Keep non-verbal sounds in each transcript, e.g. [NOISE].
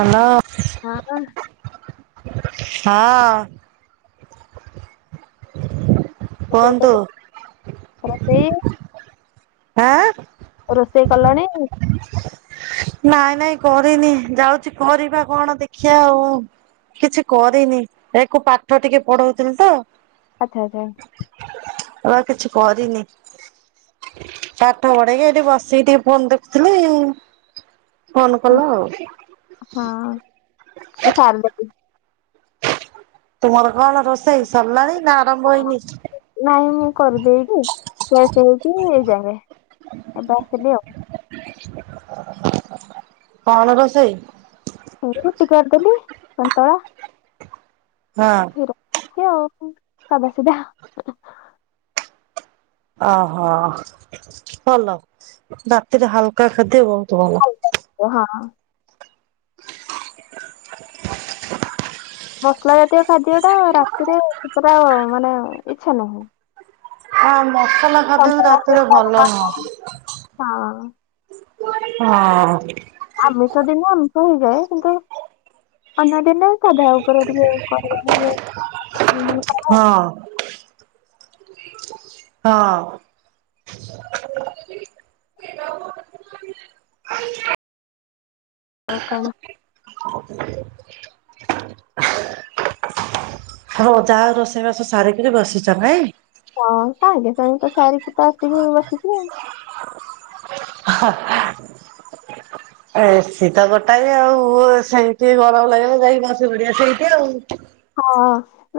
Hello. ହଁ ପା। ହଁ। ହ ରୋଷେଇ କର୍ଥିନ୍ ଆଜି ଆଁ? ରୋଷେଇ କଲଣି? ନାଇଁ ନାଇଁ କରିନି ଯାଉଚି କରିବା କଣ ଦେଖିବା ଆଉ। କିଛି କରିନି ଏକୁ ପାଠ ଟିକେ ପଢୋଉଥିଲି ତ। [UNINTELLIGIBLE] ମୁଁ ଆଉ କିଛି କରିନି। ପାଠ ପଢେକି ଏଇଠି ବସିକି ଟିକେ ଫୋନ୍ ଦେଖ୍ ଥିଲି ଫୋନ ଉଁ, କଲ ଆଉ। ହଁ ମୁଁ ସାର ଦେଚି। ତୁମର କଣ ରୋଷେଇ ସରିଲାଣି ନା ଆରମ୍ଭ ହେଇନି? ନାଇଁ ମୁଁ କରିଦେଇକିସ ଫ୍ରେସ୍ ହେଇକି ଏଇ ଯାଙ୍କେ ଏବେ ଆସିଲି ଆଉ। କଣ ରୋଷେଇ? କୁଟି କାଟ୍ ଦେଲି ସନ୍ତଳା ହଁ କ୍ଷୀର ଏମ୍ତି ଆଉ ସାଧା ସିଧା। ଓହୋ ଭଲ ରାତିରେ ହାଲକା ଖାଦ୍ୟ ବୋହୁତ ଭଲ। ହଁ। ମସଲା ଜାତୀୟ ଖାଦ୍ୟ ଟା ରାତିରେ ପୁରା ମାନେ ଇଚ୍ଛା ନାହିଁ। ହଁ ମସଲା ଖାଦ୍ୟ ସନ୍ତୁଳା ହଉ, ରାତିରେ ବି ଭଲ ପରମା- ନୁହଁ। ହଁ ହଁ। ଆମେ ସେ ଦିନ ଆମିଷ ହେଇଯାଏ କିନ୍ତୁ ଅନ୍ୟ ଦିନେ ତ ଭୋ ଉପରେ ଟିକେ କରିବାନି [UNINTELLIGIBLE] ହଁ ହଁ। ଆଉ କଣ? ର ଯାହା ରୋଷେଇବାସ ସାରିକିରି ବସିଚ ନାଇଁ? ହଁ ତା ସାଙ୍ଗେ ସାଙ୍ଗେ ତ ସାରିକି ତ ଆସିକି ବସିଚି ଆଉ। ଅହ୍। ଏ ସି ତ ଗୋଟାଏ ଆଉ ସେଇଠିି ଟିକେ ଗରମ ଲାଗିଲ ଯାଇକି ବସି ପଡିବା ସେଇଠିି ଆଉ। ହଁ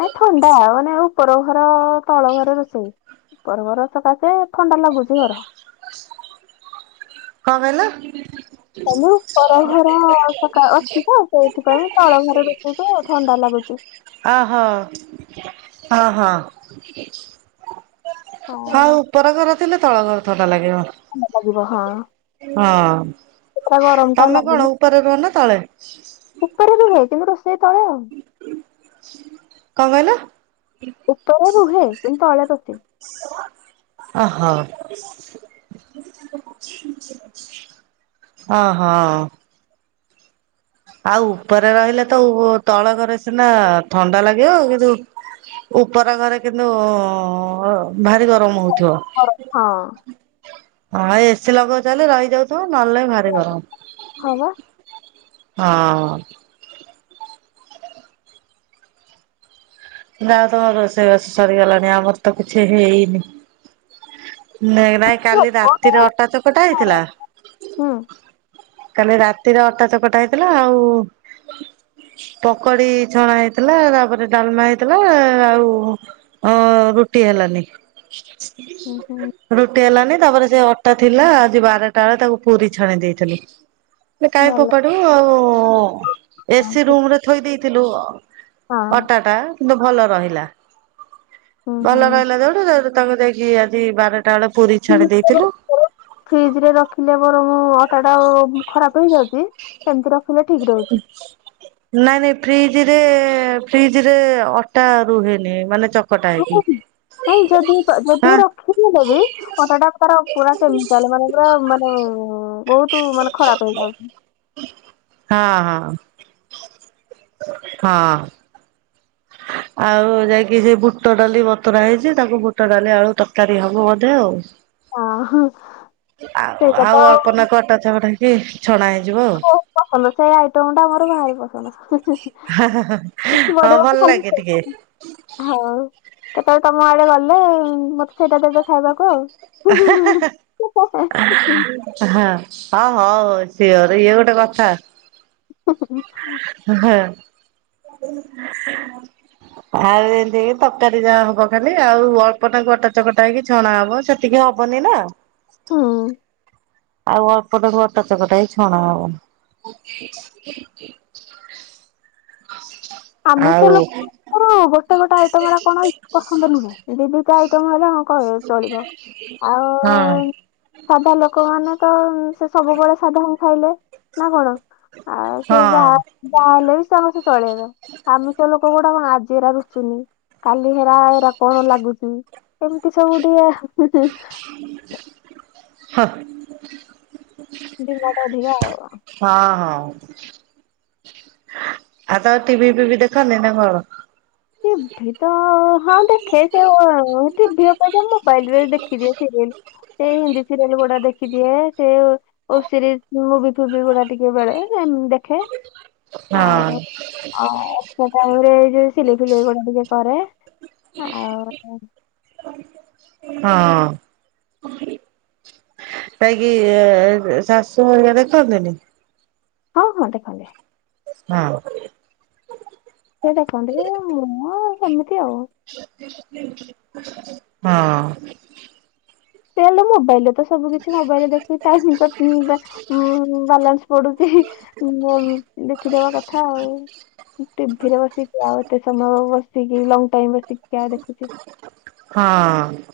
ନାଇଁ ଥଣ୍ଡା ମାନେ ଉପର ଘର ତଳ ଘରେ ରୋଷେଇ। ଉପର ଘର ସକାଶେ ଥଣ୍ଡା ଲାଗୁଚି ଘର। କଣ କହିଲେ? କହିଲି ଉପର ଘର ସକା ଅଛି ତ ସେଇଥିପାଇଁ ତଳ ଘର ବେଶିକୁ ଥଣ୍ଡା ଲାଗୁଚି। ଆହୋ ହଁ ହଁ। ହଁ ଉପର ଘର ଥିଲେ ତଳ ଘର ଥଣ୍ଡ ଲାଗିବ। ଲାଗିବ ହଁ ହଁ ପୁରା ଗରମ ଟା ତମେ ଲାଗୁନି। କଣ ଉପରେ ରୁହନା ତଳେ? ଉପରେ ରୁହେ କିନ୍ତୁ ରୋଷେଇ ତଳେ ଆଉ। କଣ କହିଲ? ଉପରେ ରୁହେ କିନ୍ତୁ ତଳେ ରୋଷେଇ। ଓ ହୋ। ଓ ହୋ। ଆଉ ଉପରେ ରହିଲେ ତ ଉପ ତଳ ଘରେ ସିନା ଥଣ୍ଡା ଲାଗିବ କିନ୍ତୁ ଉପର ଘରେ କିନ୍ତୁ ଭାରି ଗରମ ହଉ ଥିବ। ଗରମ। ହଁ ଏସିି ଲଗଉଛ ବେଲି ରହିଯାଉଥିବ ନହେଲେ ନାହଁ ଭାରି ଗରମ। ହଁ ବା। ହଁ। ଯା ହଉ ତମ ରୋଷେଇ ବାସ ସରିଗଲାଣି ଆମର ତ କିଛି ହେଇନି। ନାଇଁ ନାଇଁ କାଲି ରାତିରେ ଅଟା ଚକଟା ହେଇଥିଲା ହୁଁ କାଲି ରାତିରେ ଅଟା ଚକଟା ହେଇଥିଲା ଆଉ ପକଡି ଛଣା ହେଇଥିଲା ତାପରେ ଡାଲମା ହେଇ ଥିଲା ଆଉ ଅଁ ରୁଟି ହେଲାନି। ହୁଁ ହୁଁ ରୁଟି ହେଲାନି ତାପରେ ସେ ଅଟା ଥିଲା ଆଜି ବାରେ ଟା ବେଳେ ତାକୁ ପୁରୀ ଛାଣି ଦେଇଥିଲି। କାଇଁ ଭଲ ଫୋପାଡିବୁ ଆଉ ହଁ ଏସି ଠିକ ରୁମ୍ ରେ ଥୋଇ ଦେଇଥିଲୁ ଆ ଅଟା ଟା କିନ୍ତୁ ଭଲ ରହିଲା ହଁ ହୁଁ ହୁଁ। ଭଲ ରହିଲା ଯୋଉଠୁ ସେଉଠୁ ତାକୁ ଯାଇକି ଆଜି ବାରେ ଟା ବେଳେ ପୁରୀ ଛାଣି ଦେଇଥିଲୁ। ଫ୍ରିଜ୍ ରେ ରଖିଲେ ବରଂ ଅଟା ଟା ଖରାପ ହେଇଯାଉଛି ସେମିତି ରଖିଲେ ଠିକ୍ ରହୁ ହୁଛି। ନାଇଁ ନାଇଁ ଫ୍ରିଜ୍ ରେ ଫ୍ରିଜ୍ ରେ ଅଟା ରୁହେନି ମାନେ ଚ କଟା ନାଇଁ ଯଦି ହେଇକି ହଁ। [UNINTELLIGIBLE] ଅଟା ଟା [UNINTELLIGIBLE] ତୁ ମାନେ ଖରାପ ହେଇଯାଉଛି। ହଁ ହଁ। ହଁ‌। ଆଉ ଯାଇକି ସେ ବୁଟ ଡାଲି ବତୁରା ହେଇଛି ତାକୁ ବୁଟ ଡାଲି ଆଳୁ ତରକାରୀ ହବ ବୋଧେ ଆଉ। ହଁ ହଁ। ଆଉ ସେଇ କଥା ଆଉ ଅଳ୍ପନାକୁ ଅଟା ଛକଟା ହେଇକି ଛଣା ହେଇଯିବ ଆଉ। ମୋର ପସନ୍ଦ ସେଇ ଆଇଟମ୍ ଟା ମୋର ଭାରି ପସନ୍ଦ। ହେ ହେ ହେ ହେ ହଁ ବଡ ଭଲ ଲାଗେ ଟିକେ। ହଉ କେତେବେଳେ ତମ ଆଡେ ଗଲେ ମତେ ସେଇଟା ଦେବେ ଖାଇବାକୁ ଆଉ। ହୁଁ ହୁଁ ହୁଁ ହୁଁ ହେ ହେ ହେ ହୁଁ। ହଁ ହଉ ହଉ ହଉ ସିଓର୍ ଇଏ ଗୋଟେ କଥା। ହୁଁ ହୁଁ। ହେ ହେ। ଆଉ ଏମିତି ତରକାରୀ ଯାହା ହବ ଖାଲି ଆଉ ଅଳ୍ପ ନାକୁ ଅଟା ଚକଟା ହେଇକି ଛଣା ହବ ସେ ତିକି ହବନି ନା। ହୁଁ। ଆଉ ଅଳ୍ପନାକୁ ଅଟା ଚକଟା ହେଇ ଛଣା ହବ। ଆଉ ଆଗୁର ଗୋଟେ ଗୋଟେ ଆଇଟମ୍ ଗୁରା କଣ ପସନ୍ଦ ନୁହେଁ ଦି ଦି ଟା ଆଇଟମ୍ ହେଲେ ହଁ ଖାଇବେ ଚଳିବ। ଆଉ ହଁ। ସାଧା ଲୋକମାନେ ତ ସେ ସବୁବେଳେ ସାଧା ଖାଇଲେ, ନା କଣ? ଆଉ ସେ ହଁ ଯାହା ଯାହାହେଲେବି ସମସ୍ତେ ଚଳେଇବେ। ଆମିଷ ଲୋକ ଗୁଟାକ କଣ ଆଜି ଏରା ୠଚୁନି। କାଲି ହେରା ହେରା କଣ ଲାଗୁଛି ଏମିତି ସବୁ ଟିକେ। [INAUDIBLE] [UNINTELLIGIBLE] [UNINTELLIGIBLE] ହଁ ହଁ। ଆଉ ତମେ ଟିଭି ଫିଭି ଦେଖନି ନା କଣ? ଟିଭି ତ ହଁ ଦେଖେ ସେ ଟିଭି ସେ ଓ ଟିଭି ଉପରେ ମୋବାଇଲିରେ ଦେଖିଦିଏ ସିରିଏଲ। ସେଇ ହିନ୍ଦି ସିରିଏଲ ଗୁଡା ଦେଖିଦିଏ, ସେ ଓ ସିରି ମୁଭିଫୁଭି ଗୁଡା ଟିକେ ବେଳେ ସେମିତି ଦେଖ ହଁ। ଆଉ ସେ ଟାଇମରେ ସିଲେଇ ଫିଲେଇ ଗୁଡା ଟିକେ କରେ, ଆଉ ହଁ। କାହିଁକି ଶାଶୁ ହେରିକା ଦେଖନ୍ତିନି? ହଁ ହଁ ଦେଖନ୍ତି। ହଁ। ସେ ଦେଖନ୍ତି, ମୁଁ ସେମିତି ଆଉ। ହଁ। ସେ ହେଲେ ମୋବାଇଲିରେ ତ ସବୁ କିଛି ମୋବଇଲିରେ ଦେଖ [UNINTELLIGIBLE] ହଁ ବାଲାନ୍ସ ପଡୁଛି। ମୁଁ ଦେଖିଦବା କଥା ଆଉ। ଟିଭିିରେ ବସିକି ଆଉ ଏତେ ସମୟ ବସିକି ଲଙ୍ଗଟାଇମ ବସିକି କିଏ ଆଉ ଦେଖୁଛି। ହଁ।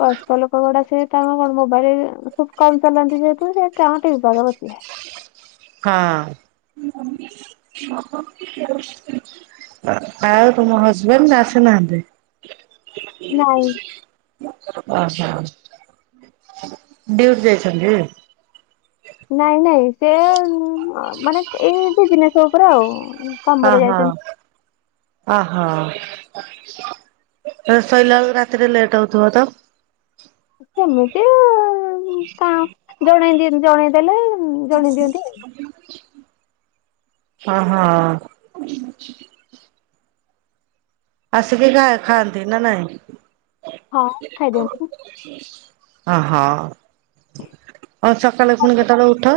ବୟସ୍କ ଲୋକ ଗୁଡାକ ସେ ତାଙ୍କ ମୋବାଇଲ ଖୁବ କମ ଚଲାନ୍ତି ଯେହେତୁ ସେ ତାଙ୍କ ଟିଭି ପାଖରେ ବସିଲେ। ହଁ। ଆଉ ତମ ହଜବେଣ୍ଡ ଆସିନାହାନ୍ତି? ନାଇଁ। ଓହୋ ଡିଉଟି ଯାଇଛନ୍ତି? ନାଇଁ ନାଇଁ ସେ ମାନେ ସେ ବିଜନେସ ଉପରେ ଆଉ। ହଁ କାମରେ ହଁ। ଯାଇଛନ୍ତି ଓହୋ ଶୋଇଲା ବେଳକୁ ରାତିରେ ଲେଟ୍ ହଉଥିବ ତ? ସେମିତି ଆଉ ଜଣେ ଯିଏ ଜଣେଇଦେଲେ ଜଣେଇ ଦିଅନ୍ତି ଆଉ। ହଁ ହଁ। ଆସିକି ଖା ଖାଆନ୍ତି ନା ନାଇଁ? ହଁ ଖାଇଦିଅନ୍ତି। ଓହୋ ଆଉ ସକାଳେ ପୁଣି କେତେବଳେ ଉଠ?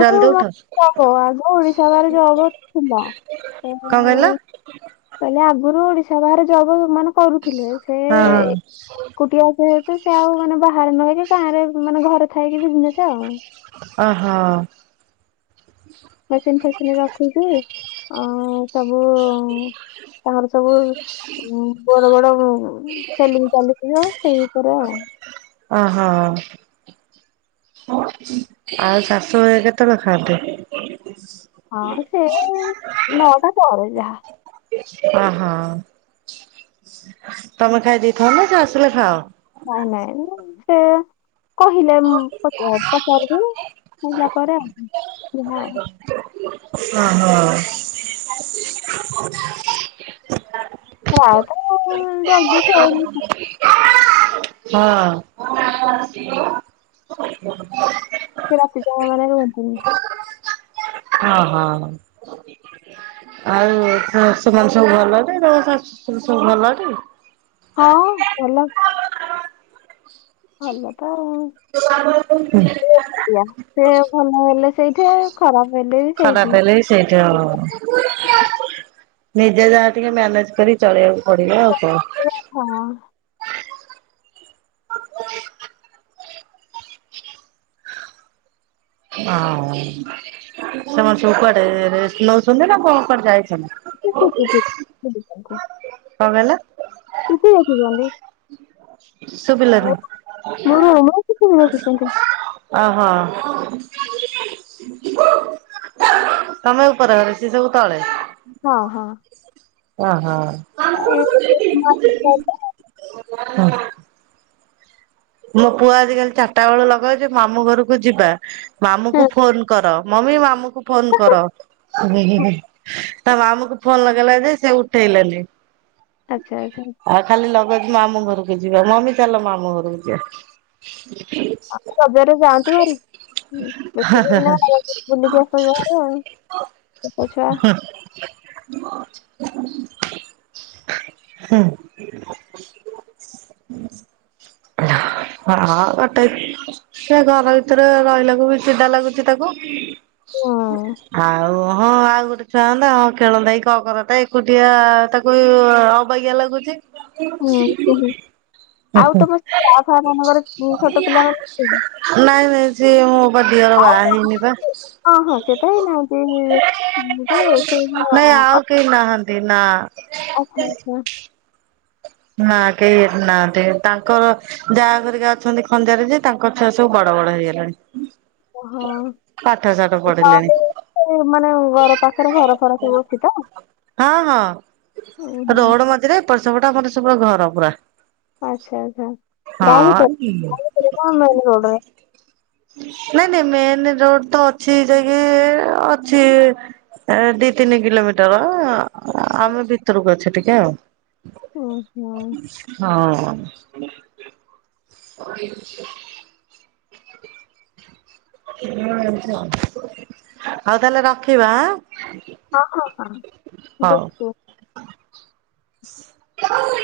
ଜଲଦି ଉଠ ଓଡିଶା ବାହାରେ ଜବ ଥିଲା। କଣ କହିଲ? [UNINTELLIGIBLE] କହିଲେ ଆଗରୁ ଓଡିଶା ବାହାରେ ଜବ ମାନେ କରୁଥିଲେ, ସେ ହଁ ହଁ ଏକୁଟିଆ ସେ ତ ସେ ଆଉ ମାନେ ବାହାରେ ନରହିକି ଗାଁ ରେ ମାନେ ଘର ଥାଇକି ବିଜନେସ ଆଉ। ଓହୋ। ମେସିନ୍ ଫେସିନ ରଖିକି ଅ ସବୁ ତାର ସବୁ ବଡ ବଡ ସେଲିଙ୍ଗ ଚାଲିଛି ଯୋଉ ସେ ଉପରେ ଆଉ। ଅହ ଆଉ ଶାଶୁ ଘରେ କେତେବେଳେ ଖାଆନ୍ତି? ହଁ ସେ ନଅଟା ପରେ ଯାହା। ଅହୋ ତମେ ଖାଇ ଦେଇଥାଅ ନା ସେ ଆସିଲେ ଖାଅ? ନାଇଁ ନାଇଁ ସେ କହିଲେ ପଚାରିବି କହିଲା ପରେ ଆ ହଁ। ଓ ହୋ। [UNINTELLIGIBLE] ହଁ। ସେ ରାତି ଚାହା ମାନେ ରୁହନ୍ତିନି। ହଁ ହଁ। ଆଉ ସେମାନେ ସବୁ ଭଲ ଅଛନ୍ତି। ତାଙ୍କ ଶାଶ ଶଶୁର ସବୁ ଭଲ ଅଛନ୍ତି? ହଁ ଭଲ। ଭଲ ତ ଆଉ। ହୁଁ। [UNINTELLIGIBLE] ସେ ଭଲ ହେଲେ ସେଇଠେ। ଖରାପ ହେଲେ। ବି ଖରାପ ସେଇଠି ହେଲେ ବି ସେଇଠେ ଆଉ। ନିଜେ ଯାହା ଟିକେ ମ୍ୟାନେଜ କରି ଚଳେଇବାକୁ ପଡିବ ଆଉ କଣ। ହଁ। ହଉ ସେମାନେ ସବୁ କୁଆଡେ ରେଷ୍ଟ ନଉଛନ୍ତି ନା କଣ କୁଆଡେ ଯାଇଛନ୍ତି? [UNINTELLIGIBLE] କଣ କହିଲ? ସ୍କୁଟି ଦେଖୁଛନ୍ତି। ଶୁଭିଲାନି। ମୋ ରୁମରେ ଟିଭି ଦେଖୁଛନ୍ତି ଓହୋ। ତମେ ଉପର ଘରେ ସେ ସବୁ ତଳେ। ହଁ ହଁ। ଅହ। [UNINTELLIGIBLE] ହଁ। ମୋ ପୁଅ ଆଜି ଖାଲି ଚାରିଟା ବେଳୁ ଲଗଉଛି ମାମୁଁ ଘରକୁ ଯିବା ମାମୁଁ କୁ ଫୋନ କର। ମମି ମାମୁଁ କୁ ଫୋନ୍ କର। ତା ମାମୁଁ କୁ ଫୋନ୍ ଲଗେଇଲା ଯେ ସେ ଉଠେଇଲେନି। ଆଚ୍ଛା ଆଚ୍ଛା। ଖାଲି ଲଗେଇଛି ମାମୁଁ ଘରକୁ ଯିବା ମମି ଚାଲ ମାମୁଁ ଘରକୁ ଯିବା। ଆ ରଜରେ ଯାନ୍ତୁ ହାରି। ହଁ ବେଶୀ ଦିନ ନା ବୁଲିକି ଆସ ହାରି ଆଉ ଛୋଟ ଛୁଆ। ହୁଁ। ହଁ ଗୋଟେ। ସେ ଘର ଭିତରେ ରହିଲାକୁ ବି ଚିଡା ଲାଗୁଛି ତାକୁ। ଆଉ ହଁ ଆଉ ଗୋଟେ ଛୁଆ ହନ୍ତା ହଁ ଖେଳନ୍ତା କି କଣ କରନ୍ତା ଏକୁଟିଆ ତାକୁ ଅବାଗିଆ ଲାଗୁଛି। ହୁଁ ବା ମାନଙ୍କର ଛୋଟ ପିଲା ମର ନାଇଁ ନାଇଁ ସିଏ ମୁଁ ବା ଦିଅର ବାହା ହେଇନି ବା। ହଁ ହଁ ସେତ ହେଇ ନାହାନ୍ତି। ନାଇଁ [UNINTELLIGIBLE] ଆଉ କେହି ନାହାନ୍ତି ନା। ଆଉ [UNINTELLIGIBLE] ନାଁ କେହିବି ଏଠି ନାହାନ୍ତି। ତାଙ୍କର ଯାଆ ଘରିକା ଅଛନ୍ତି ଖଞ୍ଜାରେ ଯେ ତାଙ୍କ ଛୁଆ ସବୁ ବଡ ବଡ ହେଇଗଲେଣି। ୱ ହଁ। ପାଠ ସାଠ ପଢିଲେଣି [UNINTELLIGIBLE] ମାନେ ଘର ପାଖରେ ଘର ଫର ସବୁ ଅଛି ତ? ହଁ ଉଁ ହଁ ହୁଁ ରୋଡ୍ ମଝିରେ ଏପଟ ସେପଟ ଆମର ସବୁ ଘର ପୁରା। ଆଛା ଆଚ୍ଛା ଗାଈ ହଁ କେତେ [UNINTELLIGIBLE] ମେନ୍ ରୋଡ ରେ ନାଇଁ ନାଇଁ ମେନ୍ ରୋଡ ତ ଅଛି ଯାଇକି ଅଛି ଏ ଦି ତିନି କିଲୋମିଟର। ଆମେ ଭିତରକୁ ଅଛୁ ଟିକେ ଆଉ। ଓ ହୋ। ହଁ। [UNINTELLIGIBLE] ହୋଉ ତାହେଲେ ରଖିବା ଆଁ। ହଁ ହ ହଁ ହଉ। ଦେଖି। [INAUDIBLE]